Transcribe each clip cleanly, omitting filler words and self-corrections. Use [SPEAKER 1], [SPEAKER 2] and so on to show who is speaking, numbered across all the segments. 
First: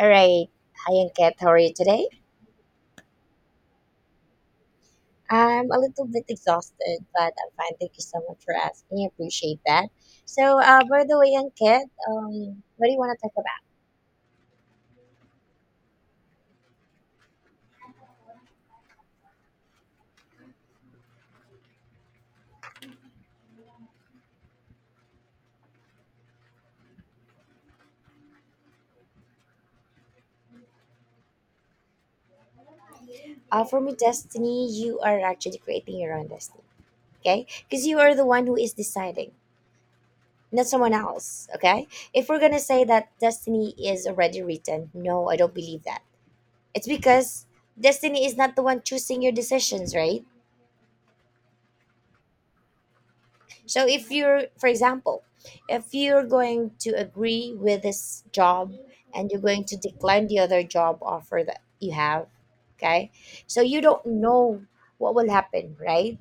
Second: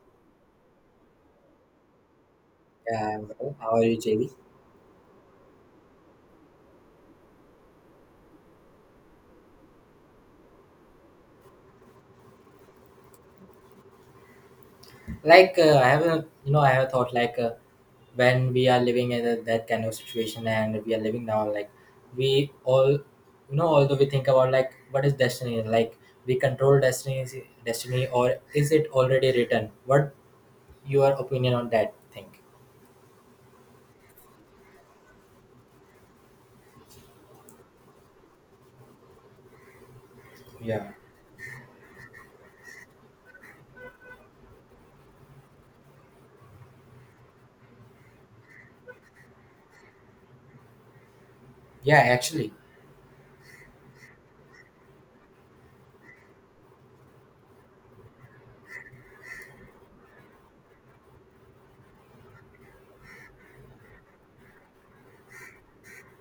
[SPEAKER 1] All right, I am Kat. How are you today?
[SPEAKER 2] Yeah, I'm well. How are you, JB?
[SPEAKER 1] I'm a little bit exhausted, but I'm fine. Thank you so much for asking. I appreciate that. So, by the way, Anket, what do you want to talk about?
[SPEAKER 2] I have a thought like when we are living in that kind of situation, and we are living now, like we all, you know, although we think about, like, what is destiny. Like, we control destiny, or is it already written? What your opinion on that thing?
[SPEAKER 1] For me, destiny, you are actually creating your own destiny, okay? Because you are the one who is deciding, not
[SPEAKER 2] Yeah,
[SPEAKER 1] someone else, okay? If we're going to say that destiny is already written, no, I don't believe that. It's because destiny is not the one choosing your decisions, right?
[SPEAKER 2] yeah, actually.
[SPEAKER 1] So if you're, for example, if you're going to agree with this job and you're going to decline the other job offer that you have, okay? So you don't know what will happen, right?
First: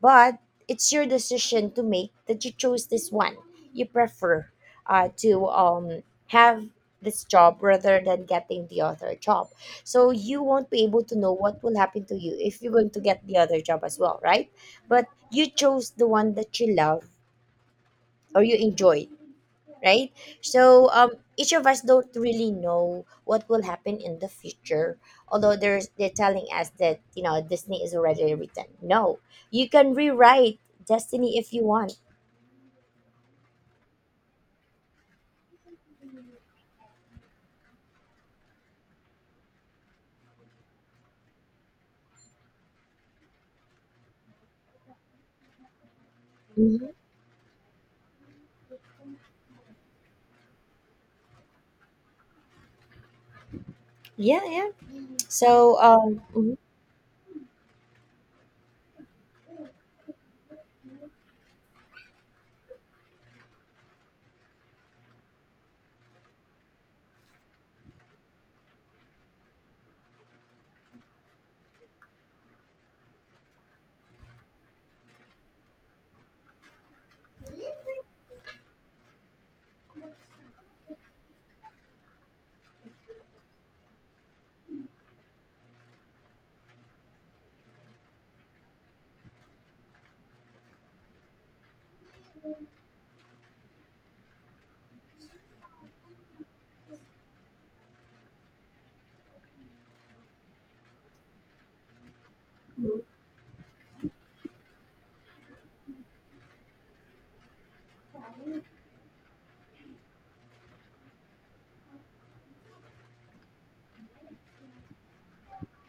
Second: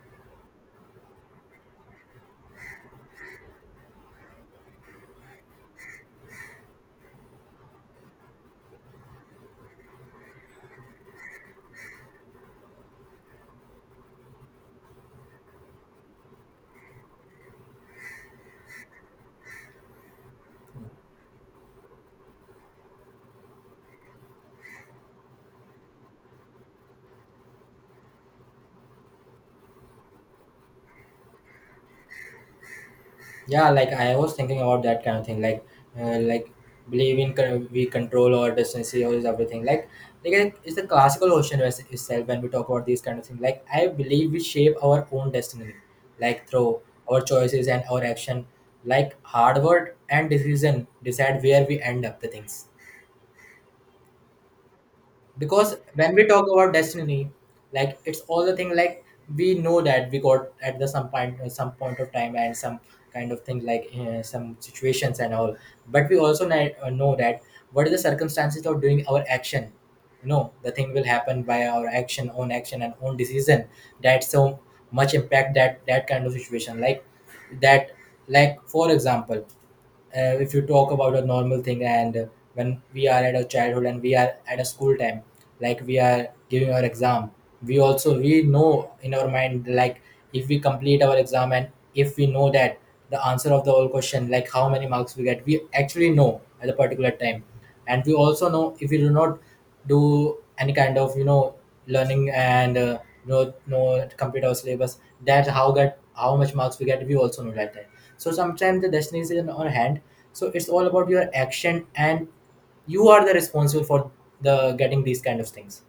[SPEAKER 1] But it's your decision to make that you chose this one. You prefer to have this job rather than getting the other job. So you won't be able to know what will happen to you if you're going to get the other job as well, right? But you chose the one that you love or you enjoyed, right? So each of us don't really know what will happen in the future, although there's they're telling us that you know destiny is already written. No, you can rewrite destiny if you want.
[SPEAKER 2] Yeah, like I was thinking about that kind of thing. Like like, believing we control our destiny or is everything. Like it's the classical notion itself, when we talk about these kind of things. Like, I believe we shape our own destiny, like through
[SPEAKER 1] Mhm.
[SPEAKER 2] our choices and our action. Like, hard work and decision decide where we end up the things,
[SPEAKER 1] Yeah, yeah.
[SPEAKER 2] because
[SPEAKER 1] So
[SPEAKER 2] when we talk about destiny, like, it's all the thing. Like, we know that we got at the some point, of time, and some kind of thing like some situations and all, but we also know that, what are the circumstances of doing our action. You know, the thing will happen by our action, own action and own decision, that so much impact that that kind of situation, like that. Like, for example, if you talk about a normal thing and when we are at a childhood and we are at a school time. Like, we are giving our exam, we know in our mind, like, if we complete our exam and if we know that the answer of the whole question, like how many marks we get, we actually know at a particular time. And we also know, if we do not do any kind of learning and no no complete our syllabus, that's how get how much marks we get, we also know like that. So sometimes the destiny is in our hand, so it's all about your action, and you are the responsible for the getting these kind of things.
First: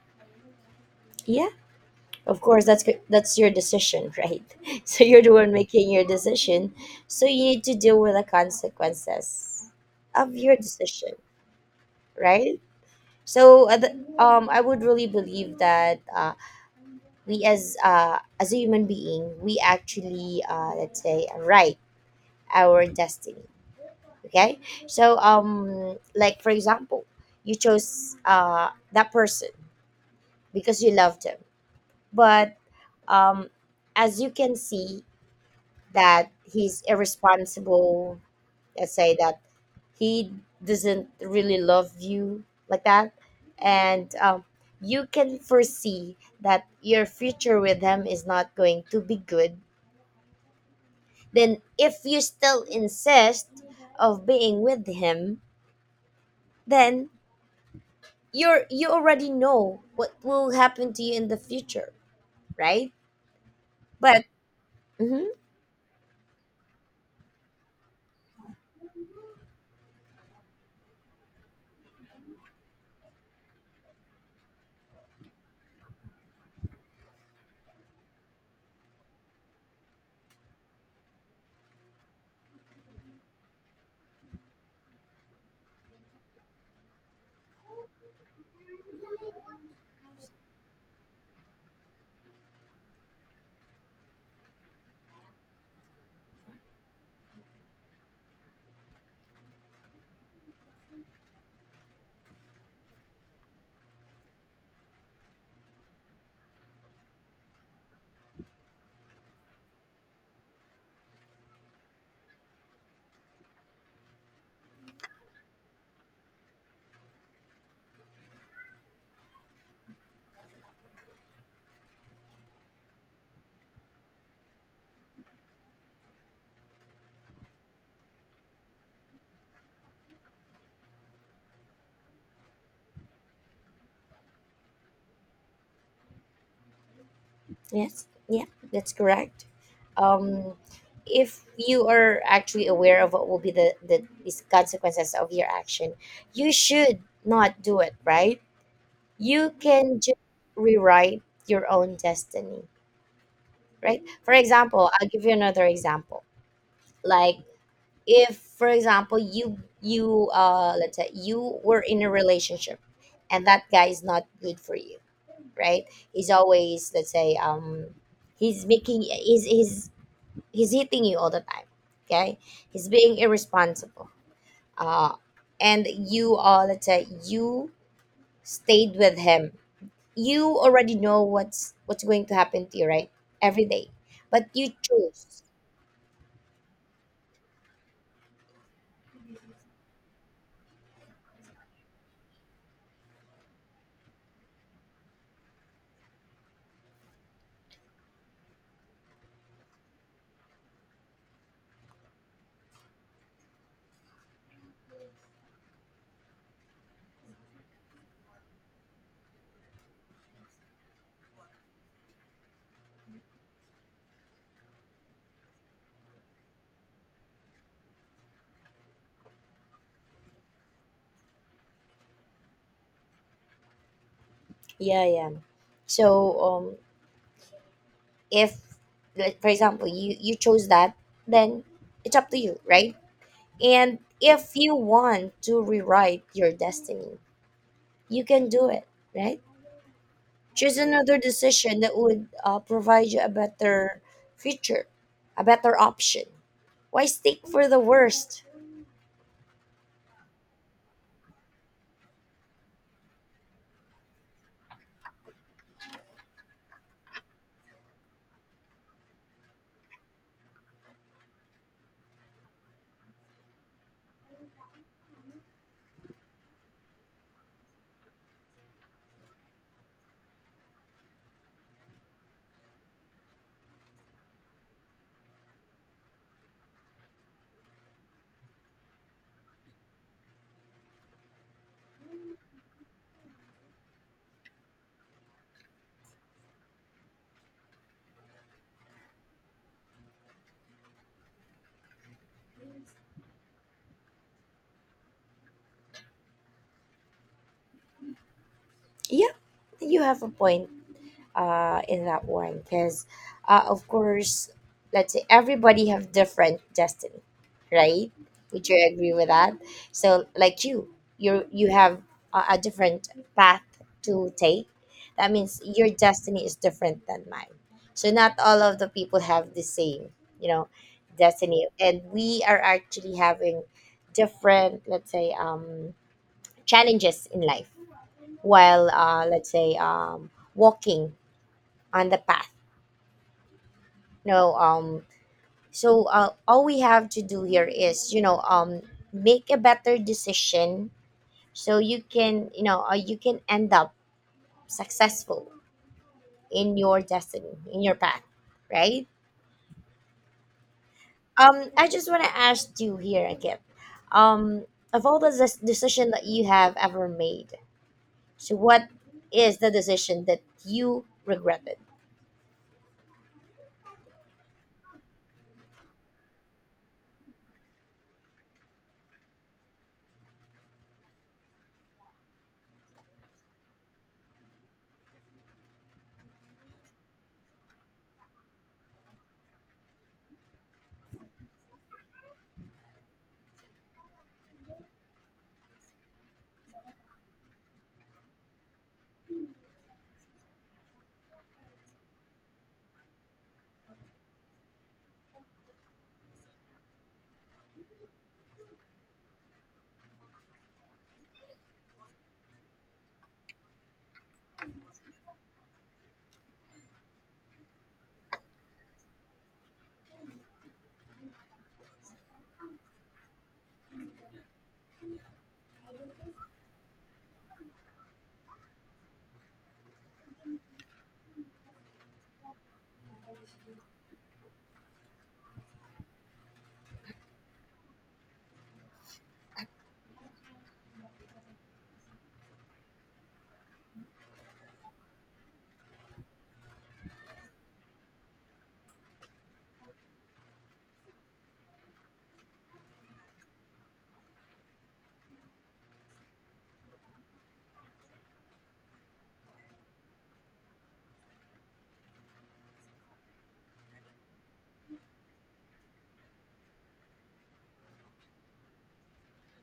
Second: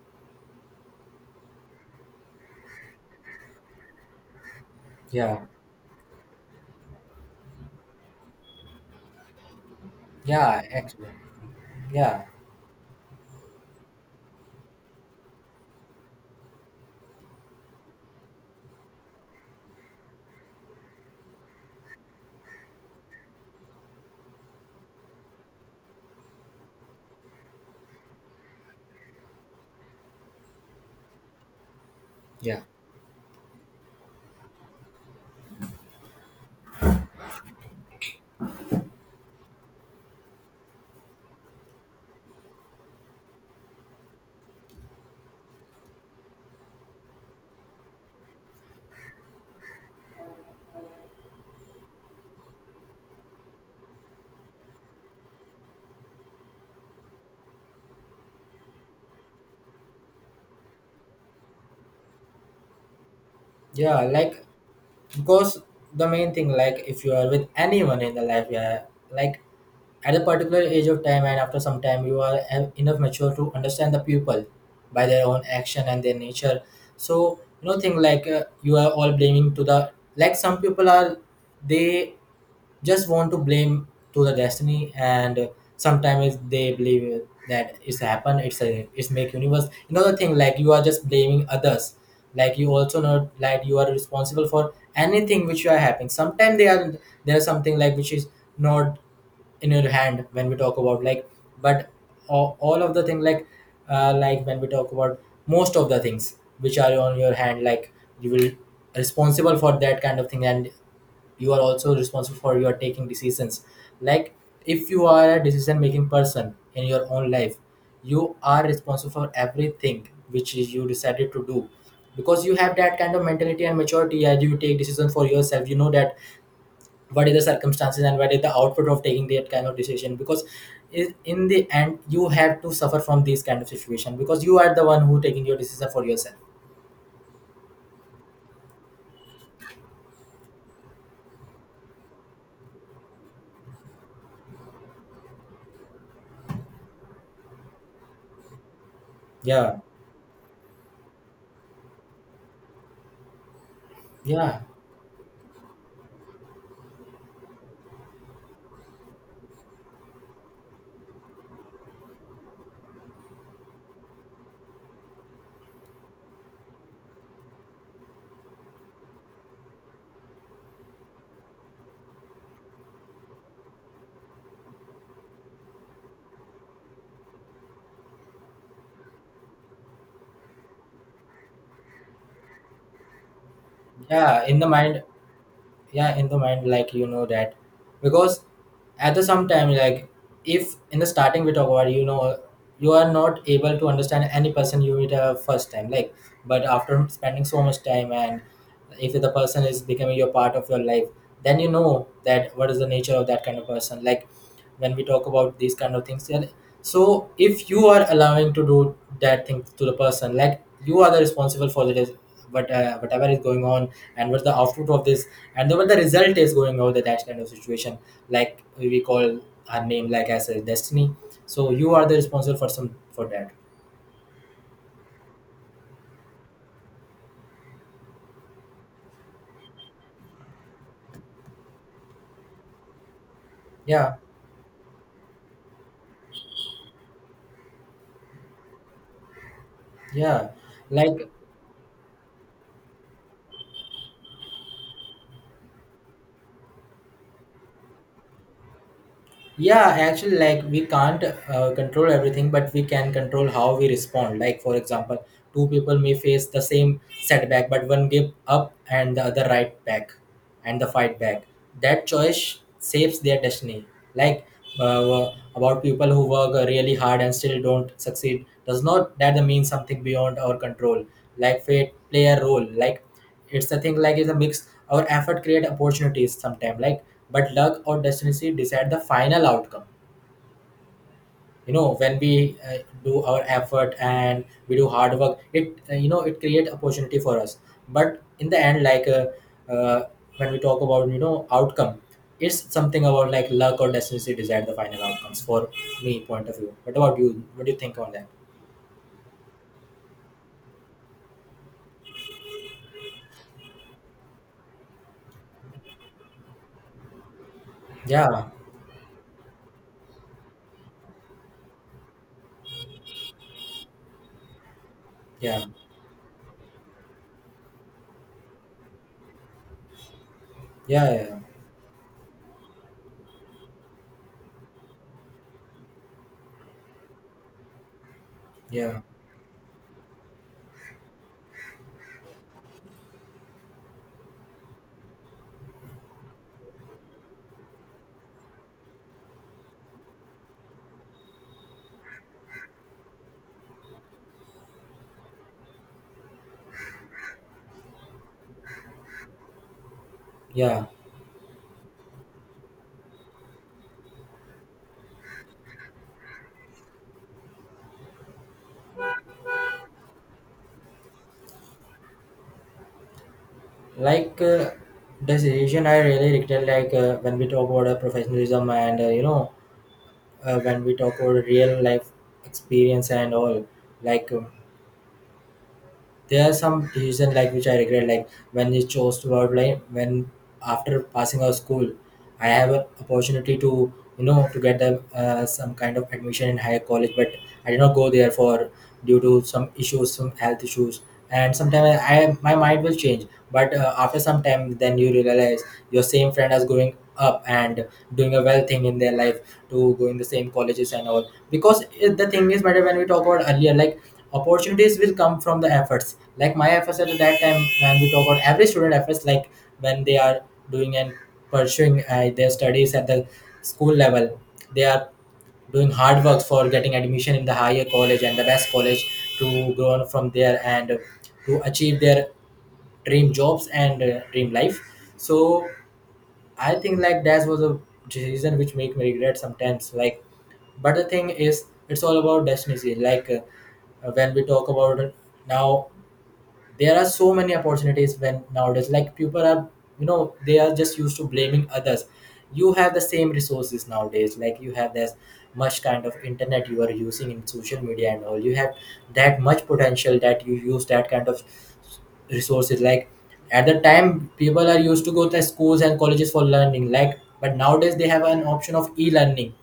[SPEAKER 1] yeah, of course that's your decision, right? So you're the
[SPEAKER 2] Yeah,
[SPEAKER 1] one making your decision, so you need to deal with the consequences of your
[SPEAKER 2] yeah, actually.
[SPEAKER 1] decision,
[SPEAKER 2] Yeah.
[SPEAKER 1] right? So I would really believe that we as a human being, we actually, let's say, write our destiny, okay. So like for example, you chose that person because you loved him, but
[SPEAKER 2] Yeah,
[SPEAKER 1] um as you can see that he's irresponsible, let's say that he doesn't really love you, like that. And you can foresee that your future with him is not going to be good. Then if you still insist of being with him, then you already know what will happen to you in the future, right?
[SPEAKER 2] yeah,
[SPEAKER 1] But
[SPEAKER 2] like,
[SPEAKER 1] mhm,
[SPEAKER 2] because the main thing, like, if you are with anyone in the life, yeah. Like, at a particular age of time, and after some time you are enough mature to understand the people by their own action and their nature. So you know thing like, you are all blaming to the, like, some people are, they just want to blame to the destiny. And sometimes they believe that it's happened, it's a, it's make universe another thing, like you are just blaming others. Like, you also know, like, you are responsible for anything which you are happening. Sometimes they are, there is something like which is not in your hand, when we talk about. Like, but all of the thing like, like, when we talk about most of the things which are on your hand, like, you will responsible for that kind of thing, and you are also responsible for your taking decisions. Like, if you are a decision making person in your own life, you are responsible for everything which is you decided to do, because you have that kind of mentality and maturity. As you take decision for yourself, you know that what is the circumstances and what is the output of taking that kind of decision, because, in the end you have to suffer from these kind of situation, because you are the one who taking your decision for yourself.
[SPEAKER 1] yes, yeah, that's correct. Um, if you are actually aware of what will be the these consequences of your action, you should not do it, right? You
[SPEAKER 2] Yeah.
[SPEAKER 1] can just rewrite your own destiny, right? For
[SPEAKER 2] Yeah,
[SPEAKER 1] example, I'll give you another example. Like if for example you let's say you were in a relationship and that guy is not good for you, right? He's always, let's say, he's making he's hitting you all the time, okay? He's being irresponsible, uh and you, let's say you stayed with him. You already know what's going to happen to you, right? Every day.
[SPEAKER 2] yeah,
[SPEAKER 1] But
[SPEAKER 2] in the
[SPEAKER 1] you
[SPEAKER 2] mind.
[SPEAKER 1] choose.
[SPEAKER 2] Yeah, in the mind, like, you know that, because at the some time, like, if in the starting we talk about, you know, you are not able to understand any person you meet first time. Like, but after spending so much time, and if the person is becoming your part of your life, then you know that what is the nature of that kind of person, like, when we talk about these kind of things, yeah. So if you are allowing to do that thing to the person, like, you are the responsible for the what, whatever is going on, and what the output of this, and the, what the result is going out that kind of situation, like, we call her name like as a destiny. So you are the responsible for some for that.
[SPEAKER 1] Yeah, yeah. So if like for example you chose that, then it's up to you, right? And
[SPEAKER 2] Yeah.
[SPEAKER 1] if you want to rewrite your destiny, you can do it, right?
[SPEAKER 2] Yeah,
[SPEAKER 1] Choose another
[SPEAKER 2] like.
[SPEAKER 1] decision that would, provide you a better future, a better option. Why stick for the worst?
[SPEAKER 2] Yeah, actually, like, we can't control everything, but we can control how we respond. Like, for example, two people may face the same setback, but one give up and the other right back, and the fight back. That choice saves their destiny. Like, uh, about people who work really hard and still don't succeed, does not that mean something beyond our control. Like, fate play a role. Like, it's a thing, like, it's a mix, our effort create opportunities sometime, like, but luck or destiny decide the final outcome. You know, when we uh, do our effort and we do hard work, it it create opportunity for us. But in the end, like, uh, when we talk about, you know, outcome, it's something about like luck or destiny decide the final outcomes. For me point of view, what about you, what do you think on that?
[SPEAKER 1] Yeah, you have a point, in that one because, of course, let's say everybody have different destiny, right?
[SPEAKER 2] Yeah.
[SPEAKER 1] Would you agree with that? So like you have a different path to take. That means
[SPEAKER 2] Yeah.
[SPEAKER 1] your destiny is different than mine. So not all of the people have the same, you know,
[SPEAKER 2] Yeah. Yeah.
[SPEAKER 1] destiny, and we are actually having different, let's say, challenges in life while,
[SPEAKER 2] Yeah.
[SPEAKER 1] let's say, walking on the path. No, So, all we have to do here is, you know, make a better decision so you can, you know, you can end up successful in your destiny, in your path, right?
[SPEAKER 2] Yeah.
[SPEAKER 1] I just want to ask you here again, um, of all the decision that you have ever made, so what is the decision that you regretted?
[SPEAKER 2] Like, this decision I really regret, like, when we talk about professionalism and when we talk about real life experience and all. Like, there are some decisions like which I regret, like, when we chose to outline. When after passing out school, I have an opportunity to, you know, to get the, some kind of admission in higher college, but I did not go there for, due to some issues, some health issues, and sometimes I my mind will change. But after some time, then you realize your same friend is growing up and doing a well thing in their life, to going the same colleges and all, because the thing is matter. When we talk about earlier, like, opportunities will come from the efforts, like, my efforts at that time. When we talk about every student efforts, like, when they are doing and pursuing their studies at the school level, they are doing hard work for getting admission in the higher college and the best college, to grow on from there and to achieve their dream jobs and dream life. So I think, like, that was a decision which make me regret sometimes. Like, but the thing is, it's all about destiny. Like, when we talk about it now, there are so many opportunities when nowadays. Like, people are, you know, they are just used to blaming others. You have the same resources nowadays. Like, you have this much kind of internet you are using in social media and all. You have that much potential that you use that kind of resources, like, at the time people are used to go to schools and colleges for learning. Like, but nowadays they have an option of e-learning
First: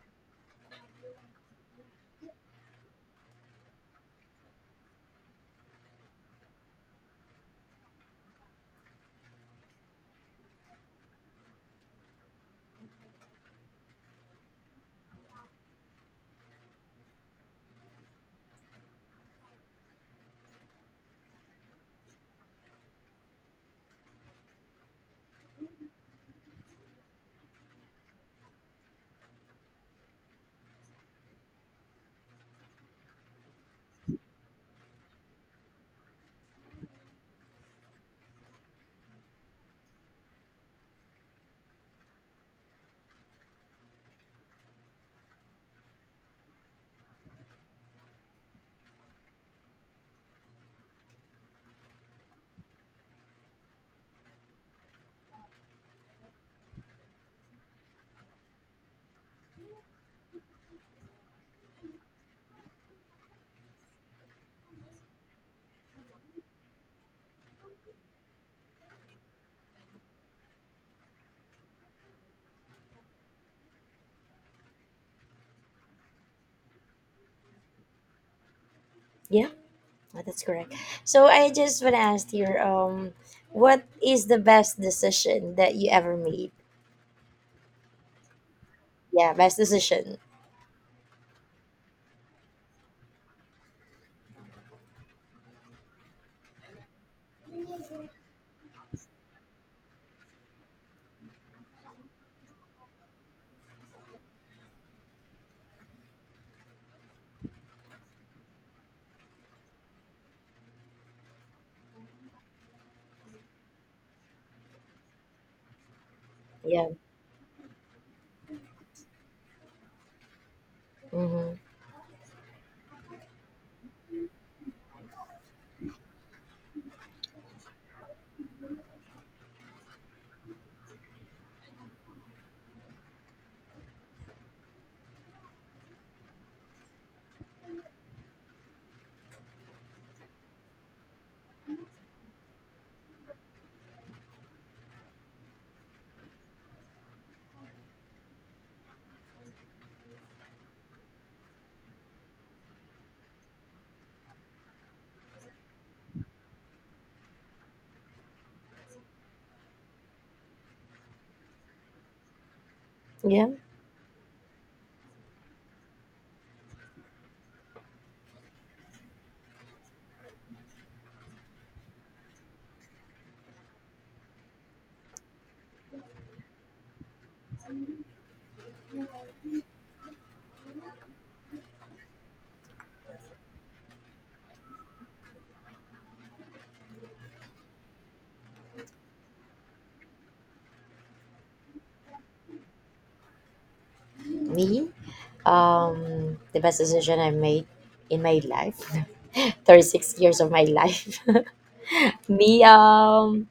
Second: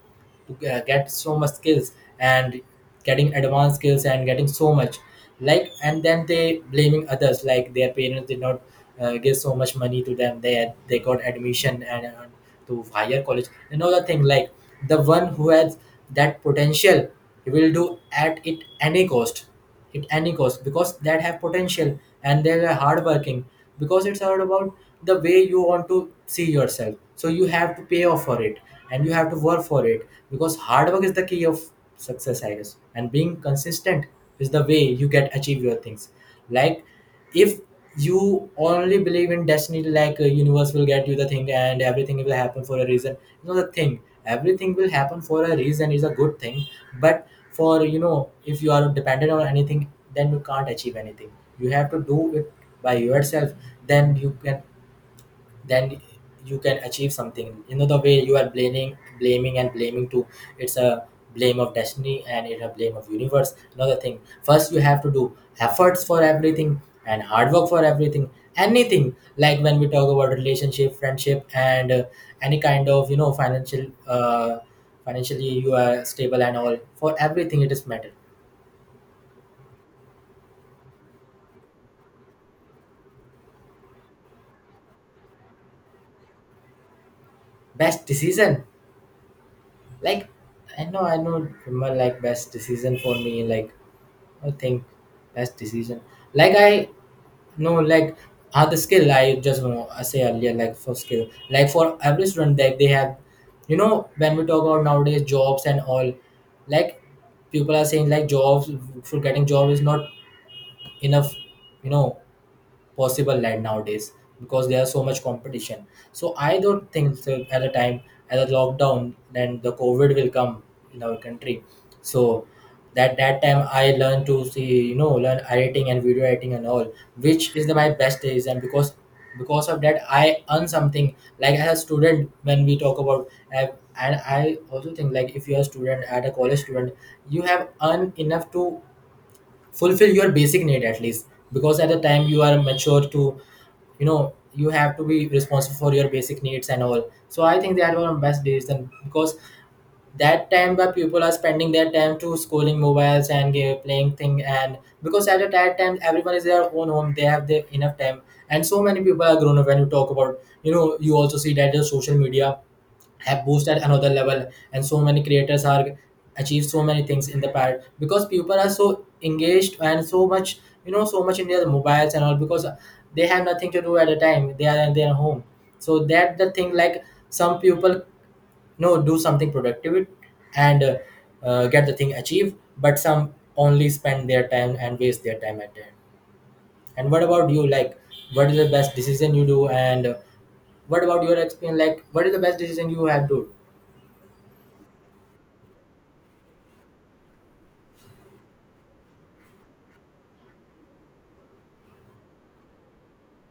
[SPEAKER 2] to get so much skills, and getting advanced skills and getting so much. Like, and then they blaming others, like, their parents did not give so much money to them they had, they got admission and to higher college, another thing. Like, the one who has that potential, he will do at it any cost, at any cost, because that have potential and they are hardworking, because it's all about the way you want to see yourself, so you have to pay off for it, and you have to work for it, because hard work is the key of success, I guess, and being consistent is the way you get achieve your things. Like, if you only believe in destiny, like, a universe will get you the thing, and everything will happen for a reason, you know the thing. Everything will happen for a reason is a good thing, but, for, you know, if you are dependent on anything, then you can't achieve anything. You have to do it by yourself, then you can, then you can achieve something, you know, the way you are blaming, blaming and blaming too. It's a blame of destiny, and it's a blame of universe, another thing. First, you have to do efforts for everything and hard work for everything, anything, like, when we talk about relationship, friendship and, any kind of, you know, financial, financially you are stable and all, for everything it is matter.
[SPEAKER 1] Yeah. Oh, that's correct. So I just want to ask here, what is the best decision that you ever made?
[SPEAKER 2] Best decision.
[SPEAKER 1] Yeah, best decision.
[SPEAKER 2] Like i know i know remember like best decision for me, like, I think best decision. Like, I know, like, other skill. I just want to say earlier, like for skill, like for every student, like they have, you know, when we talk about nowadays jobs and all, like people are saying like jobs for getting job is not enough, you know, possible land nowadays because there's so much competition. So I
[SPEAKER 1] Yeah.
[SPEAKER 2] don't think so, at a time as a lockdown then the COVID will come in our
[SPEAKER 1] Mm-hmm.
[SPEAKER 2] country. So that time I learned to see, you know, learn editing and video editing and all, which is the, my best days, and because of that I earn something like as a student when we talk about uh, and I also think like if you're a student at a college student you have earned enough to fulfill your basic need at least, because at the time you are mature to, you know, you have to be responsible for your basic needs and all. So I think that were the best days then, because that time where people are spending their time to scrolling mobiles and playing thing, and because at that time everyone is their own home, they have their enough time, and so many people are grown up. When you talk about, you know, you also see that the social media have
[SPEAKER 1] Yeah.
[SPEAKER 2] boosted another level, and so many creators are achieved so many things in the past because people are so engaged and so much, you know, so much in their mobiles and all, because they have nothing to do. At a time they are in their home, so that the thing, like some people no do something productive and get the thing achieved, but some only spend their time and waste their time at the end. And what about you? Like what is the best decision you do, and what about your experience? Like what is the best decision you have to
[SPEAKER 1] Me. The best decision I made in my life, 36 years of my life. Me.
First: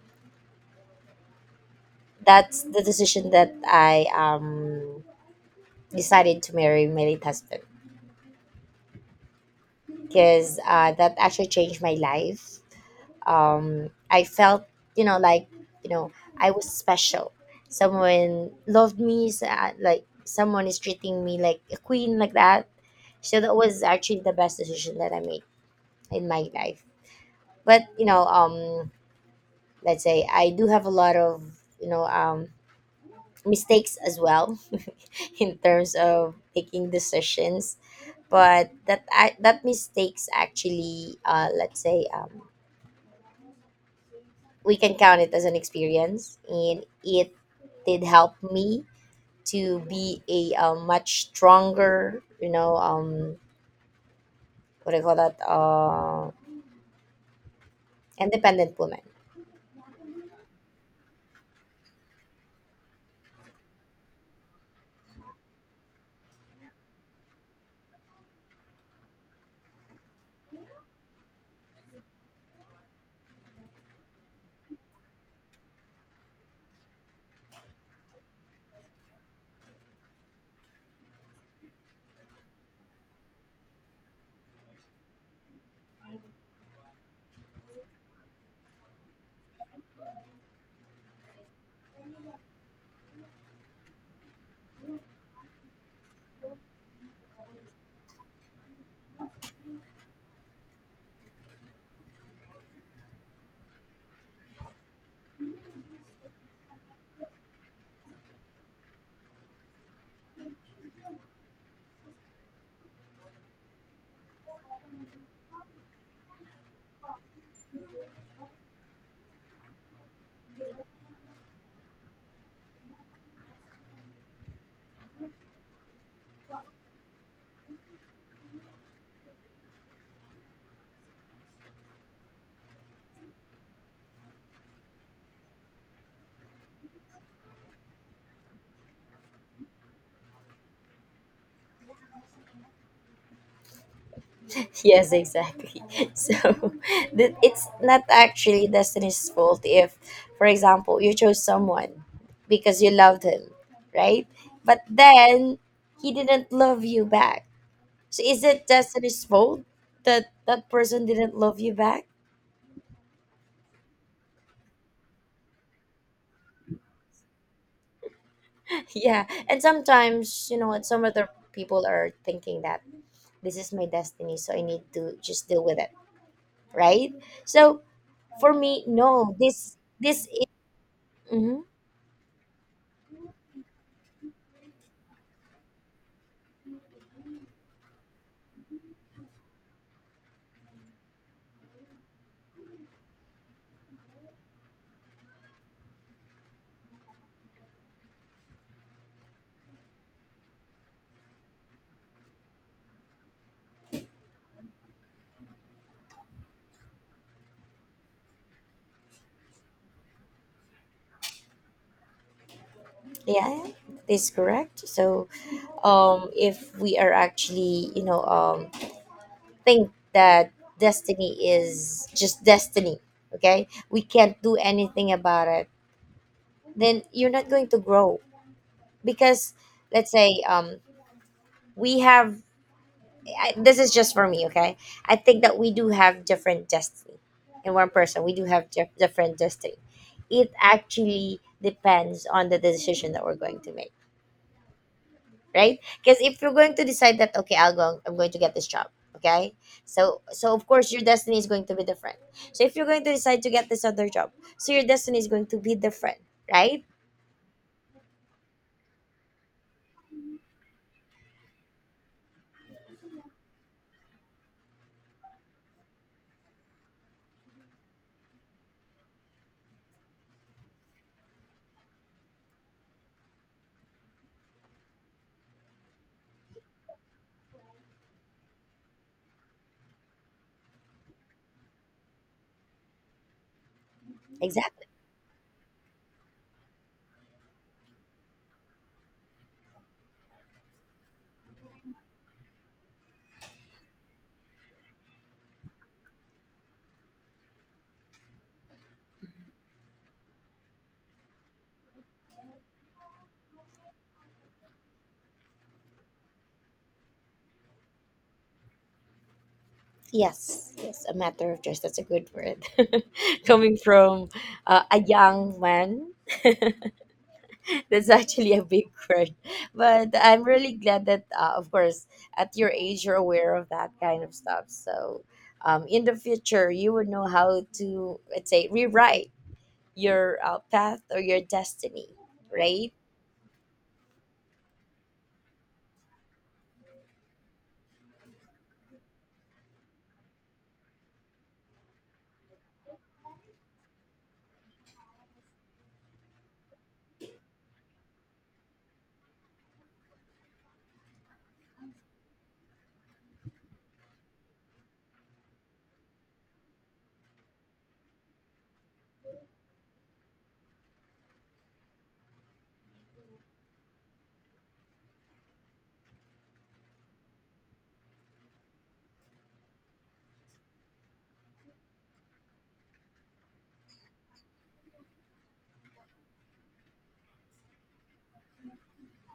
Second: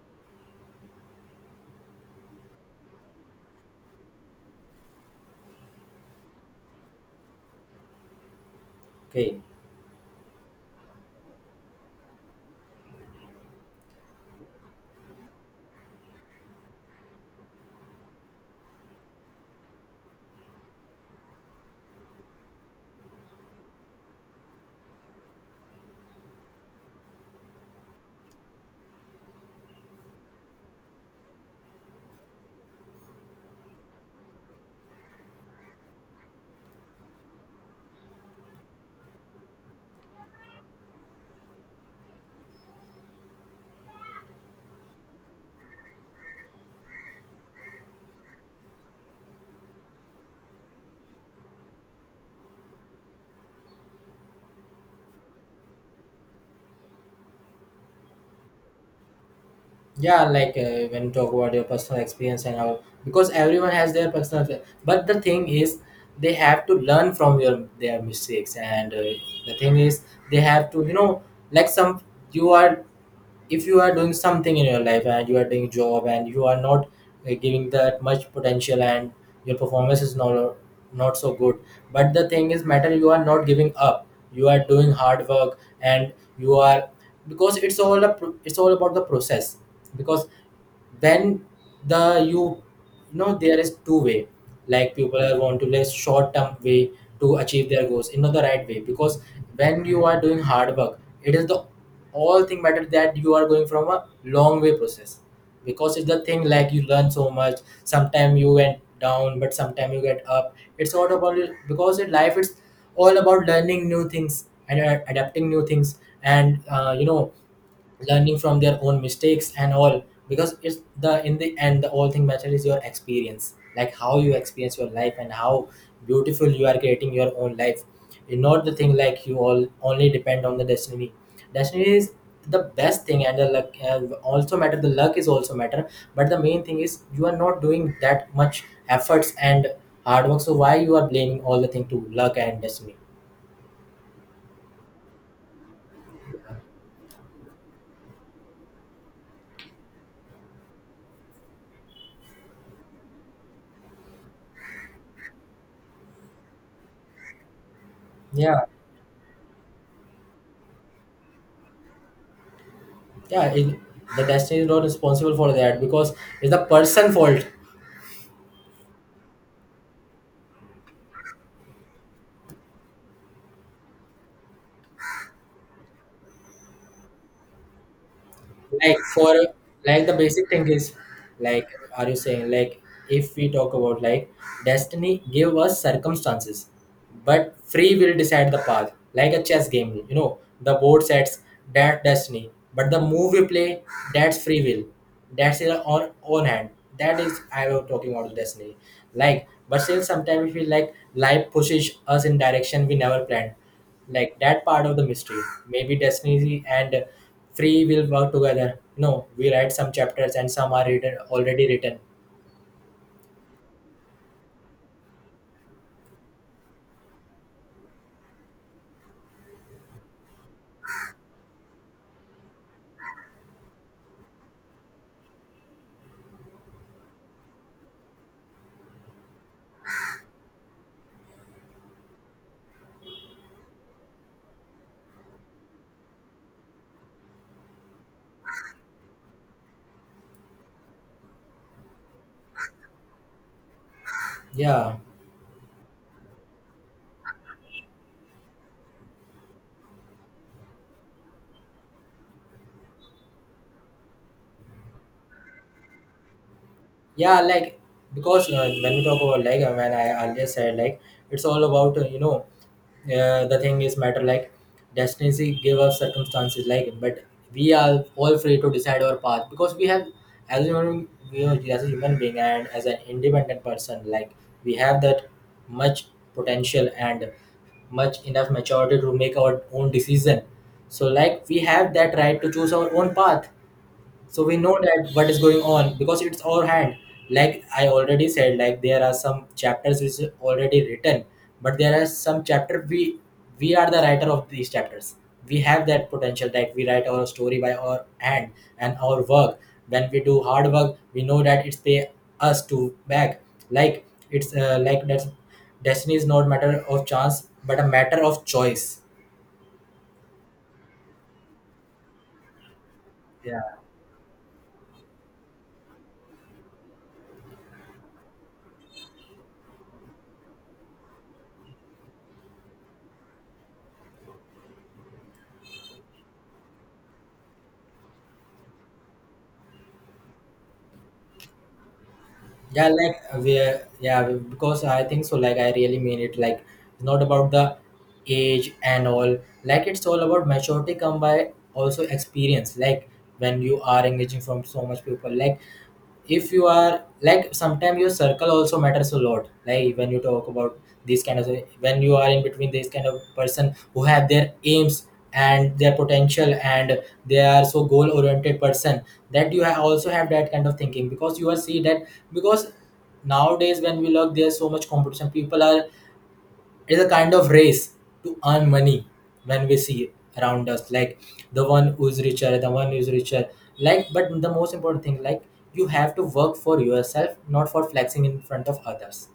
[SPEAKER 1] That's the decision that I decided to marry my late husband
[SPEAKER 2] okay.
[SPEAKER 1] because that actually changed my life. I felt, you know, like, you know, I was special. Someone loved me, like someone is treating me like a queen, like that. So that was actually the best decision that I made in my life. But you know, let's say I do have a lot of, mistakes as well, in terms of taking decisions. But that mistakes actually, let's say, we can count it as an experience, and it did help me to be a, much stronger, you know, what do you call that, independent woman.
[SPEAKER 2] Yeah, like when you talk about your personal experience and how, because everyone has their personal, but the thing is they have to learn from your their mistakes, and the thing is they have to, you know, like some, you are, if you are doing something in your life and you are doing job and you are not giving that much potential and your performance is not not so good, but the thing is matter, you are not giving up, you are doing hard work, and you are, because it's all a, it's all about the process. Because then the you, you know, there is two way. Like people are want to less short term way to achieve their goals in the right way, because when you are doing hard work, it is the all thing matter that you are going from a long way process. Because it's the thing, like you learn so much, sometime you went down but sometime you get up. It's not about it, because in life, it's all about learning new things and adapting new things, and you know, learning from their own mistakes and all, because it's the, in the end, the all thing matter is your experience, like how you experience your life and how beautiful you are creating your own life. It's not the thing like you all only depend on the destiny. Destiny is the best thing, and the luck also matter, the luck is also matter, but the main thing is you are not doing that much efforts and hard work, so why you are blaming all the thing to luck and destiny?
[SPEAKER 1] Yes, exactly. So it's not actually destiny's fault if for example you chose someone because you loved him, right? But then he didn't love you back. So is
[SPEAKER 2] Yeah,
[SPEAKER 1] it destiny's fault that that person didn't love you back?
[SPEAKER 2] yeah, it, the destiny is not responsible for that, because it's the person fault.
[SPEAKER 1] Yeah, and sometimes, you know what, some other people are thinking that this is my destiny, so I need to just deal with it, right? So for me,
[SPEAKER 2] Like for,
[SPEAKER 1] no,
[SPEAKER 2] like the
[SPEAKER 1] this is
[SPEAKER 2] basic thing is,
[SPEAKER 1] hmm.
[SPEAKER 2] like are you saying like, if we talk about like, destiny give us circumstances, but free will decide the path, like a chess game, you know, the board sets that destiny, but the move we play, that's free will, that's in our own hand. That is, I was talking about the destiny, like but still sometimes we feel like life pushes us in direction we never planned, like that part of the mystery, maybe destiny and free will work together. No, we write some chapters, and some are written already written.
[SPEAKER 1] Yeah, this is correct. So if we are actually, you know, think that destiny is just destiny, okay, we can't do anything about it, then you're not going to grow because, let's say, we have this is just for me, okay? I think that we do have different destiny. In one person, we do have different destiny. It actually depends on the decision that we're going to make,
[SPEAKER 2] Yeah,
[SPEAKER 1] right? Because if you're going to decide that, okay, I'm going to get this job, okay? So, so of course your destiny is going to be different. So if you're going to decide to get this other job, so your destiny is going to be different, right?
[SPEAKER 2] yeah, like because when we talk about like, when I earlier said like, it's all about you know, the thing is matter, like destiny give us circumstances, like but we are all free to decide our path, because we have, as a human, you know, as a human being and as an independent person, like we have that much potential and much enough maturity to make our own decision. So like we have that right to choose our own path, so we know
[SPEAKER 1] Exactly.
[SPEAKER 2] that what is going on, because it's our hand. Like I already said, like there are some chapters which is already written, but there are some chapter, we are the writer of these chapters. We have that potential that we write our story by our hand and our work. When we do hard work, we know that it's pay us to back. Like it's like that's, destiny is not matter of chance but a matter of choice.
[SPEAKER 1] Yes. Yes. A matter of choice. That's a good word.
[SPEAKER 2] Yeah,
[SPEAKER 1] Coming from, a young man. That's actually a big word. But I'm really glad that, of course, at your age, you're aware of that kind of stuff. So in the future, you would know how to, let's say, rewrite your, path or your destiny,
[SPEAKER 2] yeah,
[SPEAKER 1] right?
[SPEAKER 2] like yeah, because I think so, like I really mean it, like it's not about the age and all. Like it's all about maturity come by also experience. Like when you are engaging from so much people, like if you are, like sometimes your circle also matters a lot. Like when you talk about these kind of, when you are in between this kind of person who have their aims and their potential and they are so goal oriented person, that you also have that kind of thinking, because you are see that, because nowadays when we look, there's so much competition, people are, it's a kind of race to earn money. When we see around us, like the one who's richer, the one who's richer. Like, but the most important thing, like you have to work for yourself, not for flexing in front of others.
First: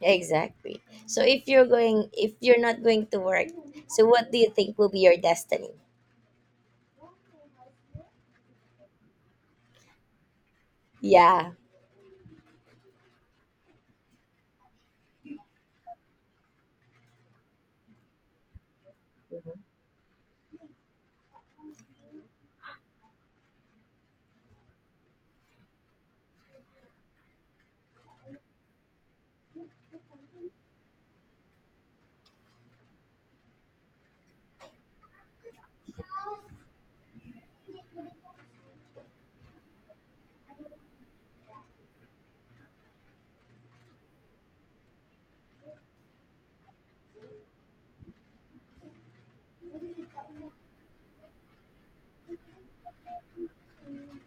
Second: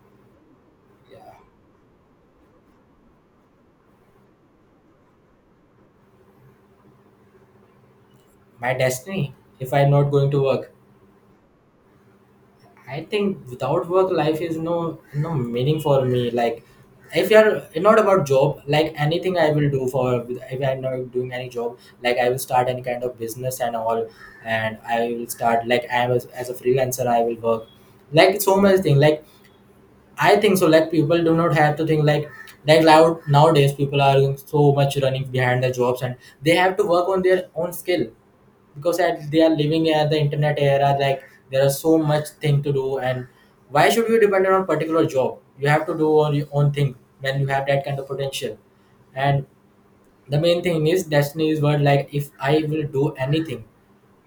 [SPEAKER 1] Exactly. So
[SPEAKER 2] Yeah,
[SPEAKER 1] if you're not going to work, so what do you think will be your destiny?
[SPEAKER 2] my destiny. If I'm not going to work,
[SPEAKER 1] Yeah.
[SPEAKER 2] I think without work, life is no meaning for me. Like, if you're not about job, like anything I
[SPEAKER 1] Mhm.
[SPEAKER 2] will do for, if I'm not doing any job, like I will start any kind of business and all, and I will start, like I was, as a freelancer, I will work, like so much thing. Like I think so. Like people do not have to think like loud nowadays people are so much running behind the jobs, and they have to work on their own skill, because at, they are living at the internet era. Like there are so much thing to do, and why should you depend on a particular job? You have to do all your own thing when you have that kind of potential. And the main thing is destiny is word, like if I will do anything,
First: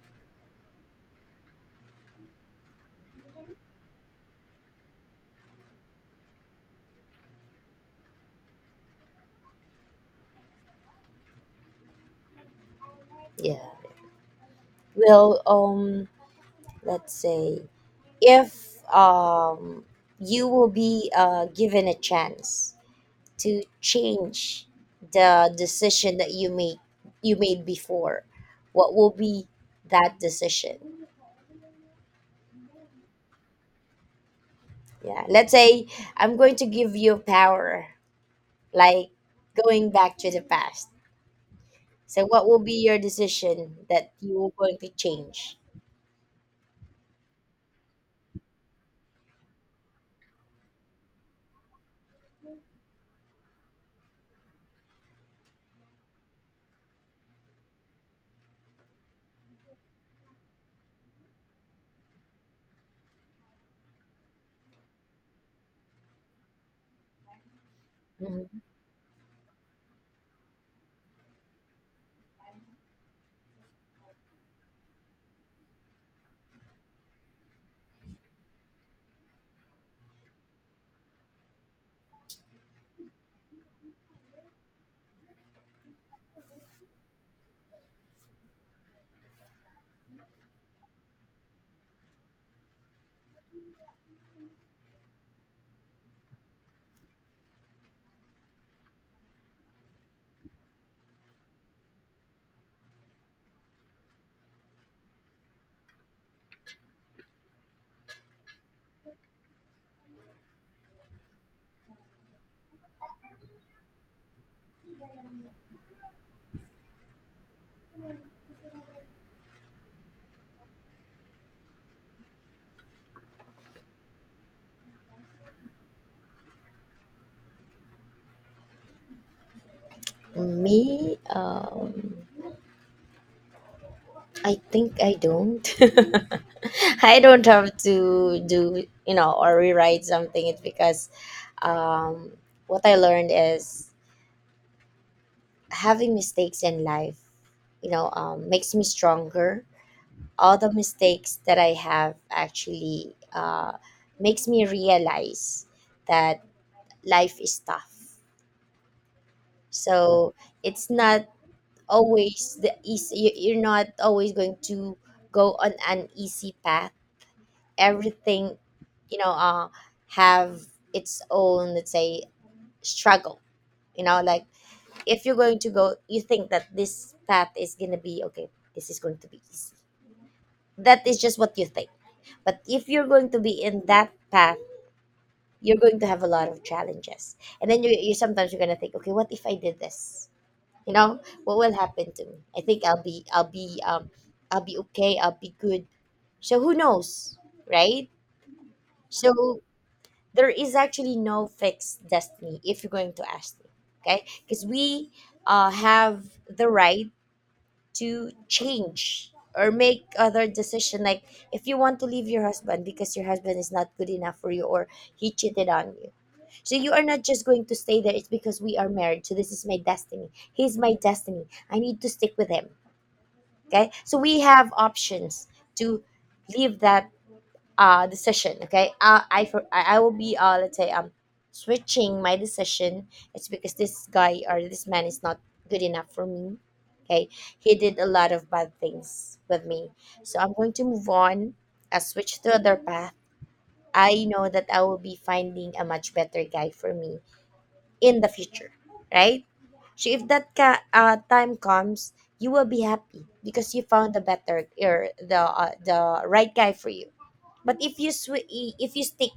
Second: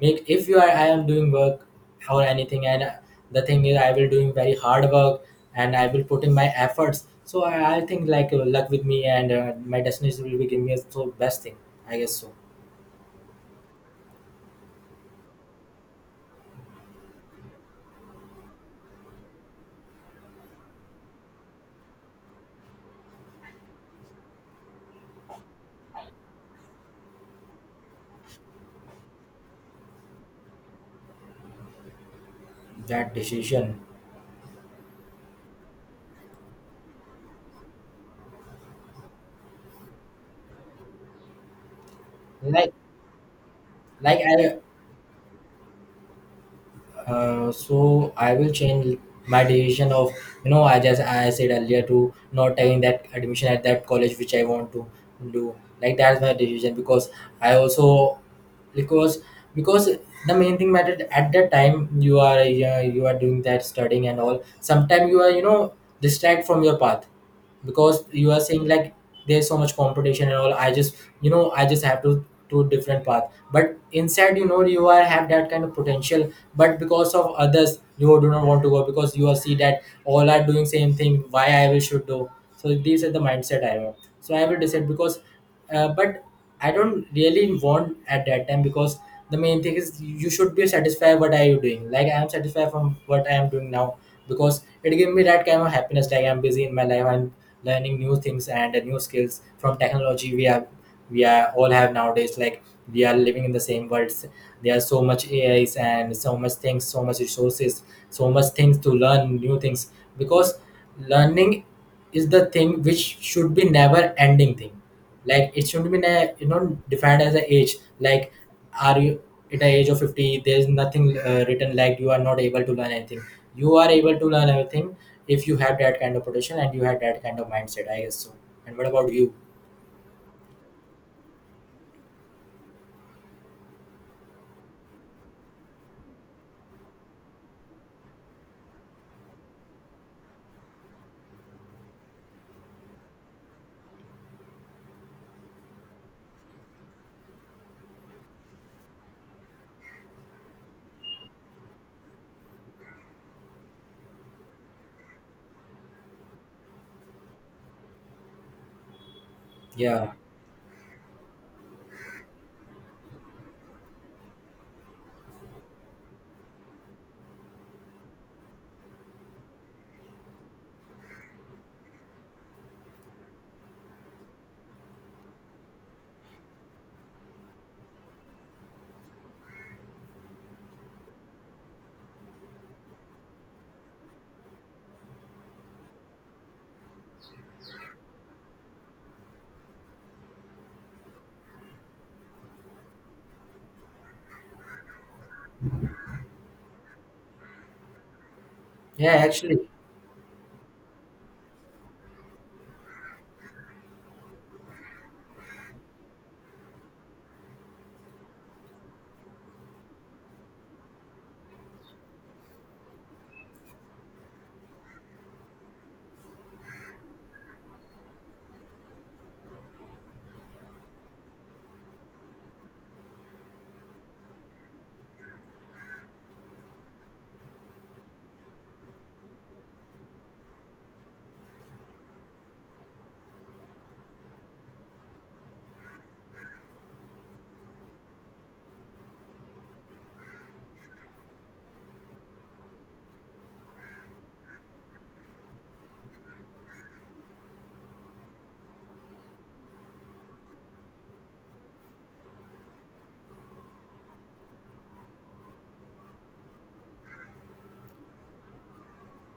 [SPEAKER 2] make, if you are, I am doing work or anything, and the thing is I will doing very hard work, and I will put in my efforts, so I think like luck with me, and my destiny will be giving me the best thing, I guess so.
[SPEAKER 1] Yeah. Well, let's say if you will be given a chance to change the decision that you made, you made before what will be that decision?
[SPEAKER 2] That decision,
[SPEAKER 1] Yeah, let's say I'm going to give you power, like going back to the past. So what will be
[SPEAKER 2] like
[SPEAKER 1] your decision that
[SPEAKER 2] like
[SPEAKER 1] you are
[SPEAKER 2] I
[SPEAKER 1] going to change?
[SPEAKER 2] so I will change my decision of, you know, I just I said earlier, to not taking that admission at that college which I want to do. Like that's my decision, because I also, because because the main thing mattered at that time, you are doing that studying and all, sometimes you are, you know, distract from your path, because you are
[SPEAKER 1] Mhm.
[SPEAKER 2] saying like there's so much competition and all, I just, you know, I just have to do different path, but inside, you know, you are have that kind of potential, but because of others, you do not want to go, because you are see that all are doing same thing, why I will should do? So these are the mindset I have, so I will decide, because but I don't really want at that time, because the main thing is you should be satisfied what are you doing, like I am satisfied from what I am doing now, because it gave me that kind of happiness. Like I'm busy in my life, I'm learning new things and new skills from technology we have, we are all have nowadays, like we are living in the same world. There are so much AI's and so much things, so much resources, so much things to learn new things, because learning is the thing which should be never ending thing. Like it shouldn't be you know, defined as a age. Like are you at the age of 50? There's nothing written like you are not able to learn anything. You are able to learn everything if you have that kind of potential and you have that kind of mindset, I guess so. And what about you?
[SPEAKER 1] Me, I think I don't I don't have to do, you know, or rewrite something. It's because um what I learned is having mistakes in life, you know, makes me stronger. All the mistakes that I have actually, makes me realize that life is tough.
[SPEAKER 2] Yeah,
[SPEAKER 1] So it's not always the easy. You're not always going to go on an easy path. Everything, you know, have its own, let's say, struggle, you know. Like if you're going to go, you think that this path is going to be okay, this is going to be easy, that is just what you think. But if you're going to be in that path, you're going to have a lot of challenges. And then you sometimes you're going to think, okay, what if I did this, you know, what will happen to me? I think I'll be okay, I'll be good. So who knows, right?
[SPEAKER 2] yeah, actually,
[SPEAKER 1] So there is actually no fixed destiny if you're going to ask me. Okay, because we, have the right to change or make other decision. Like if you want to leave your husband because your husband is not good enough for you, or he cheated on you, so you are not just going to stay there. It's because we are married, so this is my destiny, he's my destiny, I need to stick with him. Okay, so we have options to leave that decision. Okay, I for I I will be, let's say, switching my decision. It's because this guy or this man is not good enough for me, okay? He did a lot of bad things with me. So I'm going to move on. I switch to other path. I know that I will be finding a much better guy for me in the future, right? So if that time comes, you will be happy because you found the better or the, the right guy for you. But if you stick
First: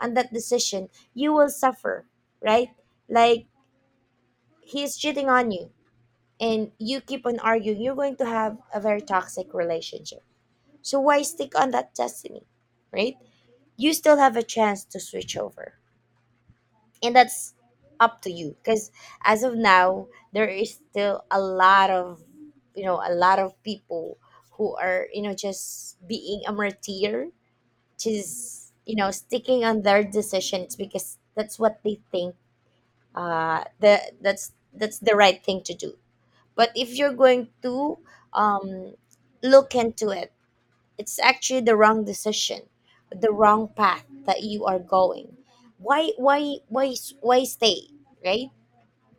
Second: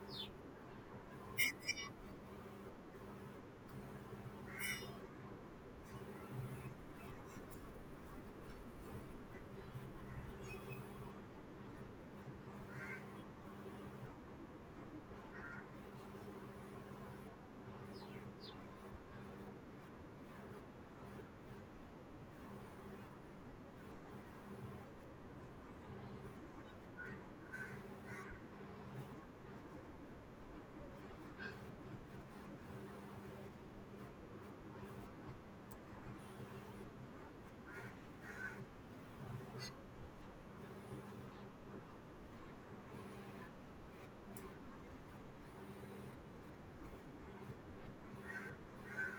[SPEAKER 1] on that decision, you will suffer, right? Like he's cheating on you and you keep on arguing, you're going to have a very toxic relationship. So why stick on that destiny, right? You still have a chance to switch over. And that's up to you because as of now, there is still a lot of, you know, a lot of people who are, you know, just being a martyr, just, you know, sticking on their decisions because that's what they think, the that's the right thing to do. But if you're going to um look into it, it's actually the wrong decision, the wrong path that you are going. Why why stay, right?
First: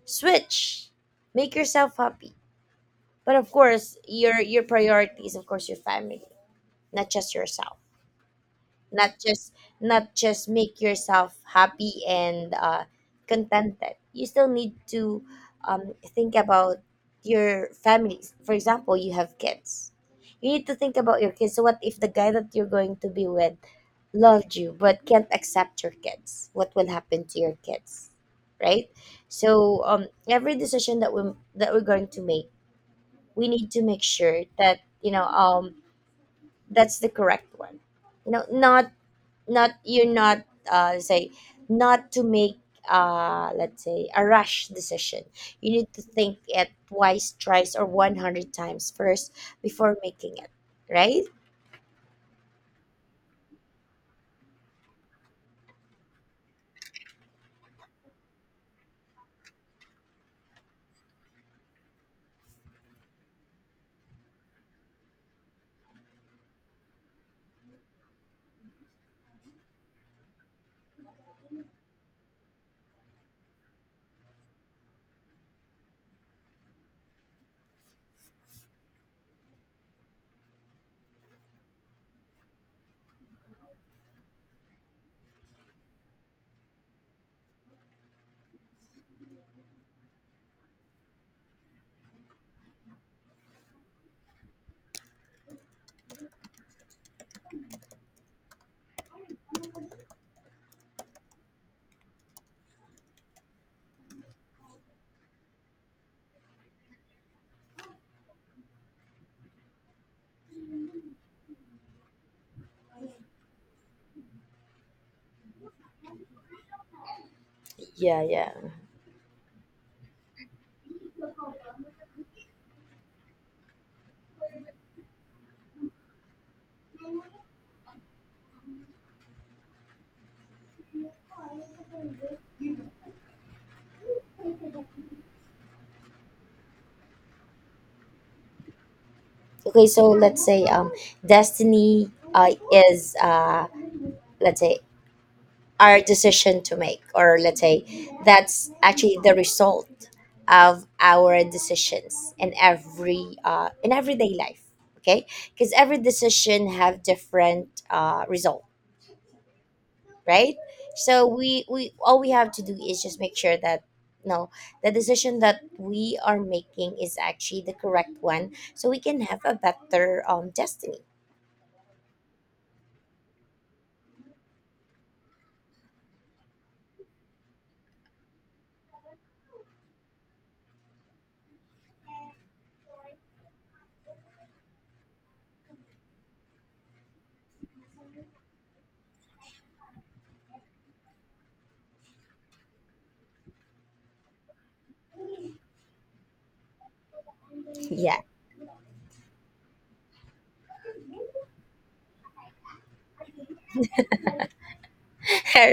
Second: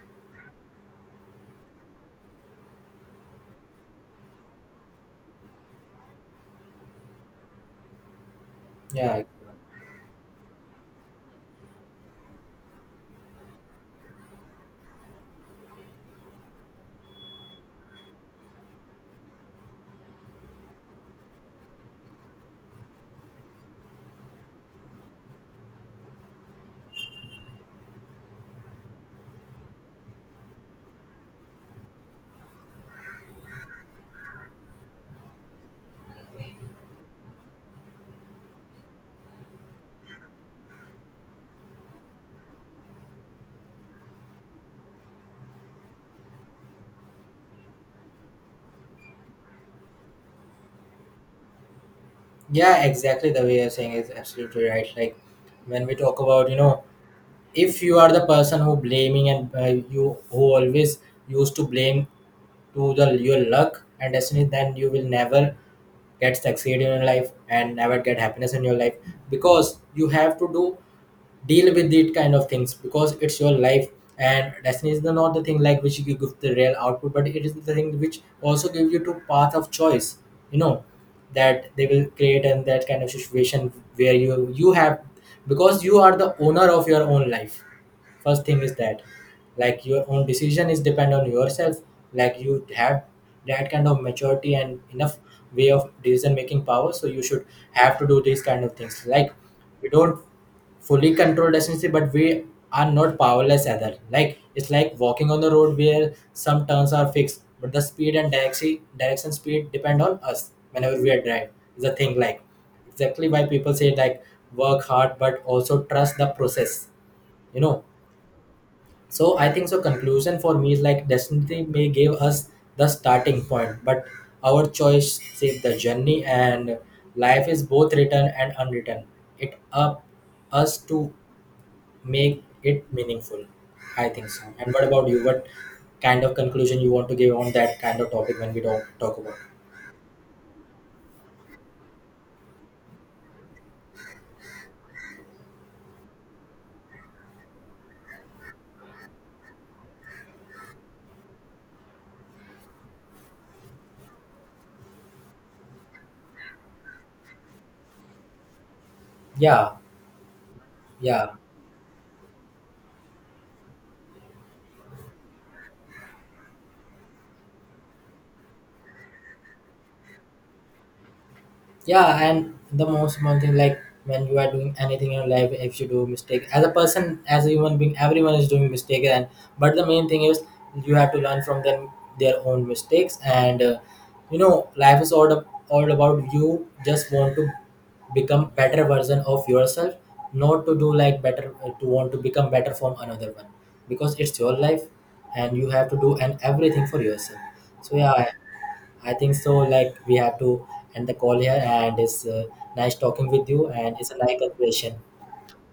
[SPEAKER 1] Switch, make yourself happy. But of course your priority is of course your family, not just yourself, not
[SPEAKER 2] yeah,
[SPEAKER 1] just not just make yourself happy and, contented. You still need to think about your families. For example, you have kids, you need to think about your kids. So what if the guy that you're going to be with loved you but can't accept your kids, what will happen to your kids, right? So every decision that we that we're going to make, we need to make sure that, you know, that's the correct one, you know, not, you're not say not to make, let's say, a rash decision. You need to think it twice, thrice, or 100 times first before making it, right?
[SPEAKER 2] yeah, exactly. The way you're saying is absolutely right. Like when we talk about, you know, if you are the person who blaming and you who always used to blame to the your luck and destiny, then you will never get succeed in your life and never get happiness in your life, because you have to do, deal with it kind of things, because it's your life. And destiny is the, not the thing like which you give the real output, but it is the thing which also gives you to path of choice, you know, that they will create and that kind of situation where you have, because you are the owner of your own life. First thing is that, like your own decision is depend on yourself. Like you have that kind of maturity and enough way of decision making power, so you should have to do these kind of things. Like we don't fully controlled essentially, but we are not powerless either. Like it's like walking on the road where some turns are fixed, but the speed and direction speed depend on us whenever we are drive, is a thing like, exactly why people say like, work hard but also trust the process, you know.
[SPEAKER 1] Yeah, yeah.
[SPEAKER 2] So I think so, conclusion for me is like, destiny may give us the starting point, but our choice save the journey, and life is both written and unwritten. It up us to make it meaningful, I think so. And what about you? What kind of conclusion you want to give on that kind of topic when we don't talk about it?
[SPEAKER 1] Okay, so let's say destiny is let's say, our decision to make, or let's say that's actually the result of our decisions in every, in everyday life, okay? Because every decision have different, result,
[SPEAKER 2] Yeah,
[SPEAKER 1] right? So
[SPEAKER 2] yeah.
[SPEAKER 1] we all we have to do is just make sure that no, the decision that we are making is actually the correct one, so we can have a better, destiny.
[SPEAKER 2] Yeah, and the most important thing, like when you are doing anything in your life, if you do mistake, as a person, as a human being, everyone is doing mistake, and but the main thing is you have to learn from them, their own mistakes, and you know, life is all about you just want to become better version of yourself, not to do like better to want to become better from another one, because it's your life, and you have to do and everything for yourself. So
[SPEAKER 1] Yeah.
[SPEAKER 2] yeah, I think so. Like we have to end the call here, and it's nice talking with you, and it's a nice conversation.
[SPEAKER 1] All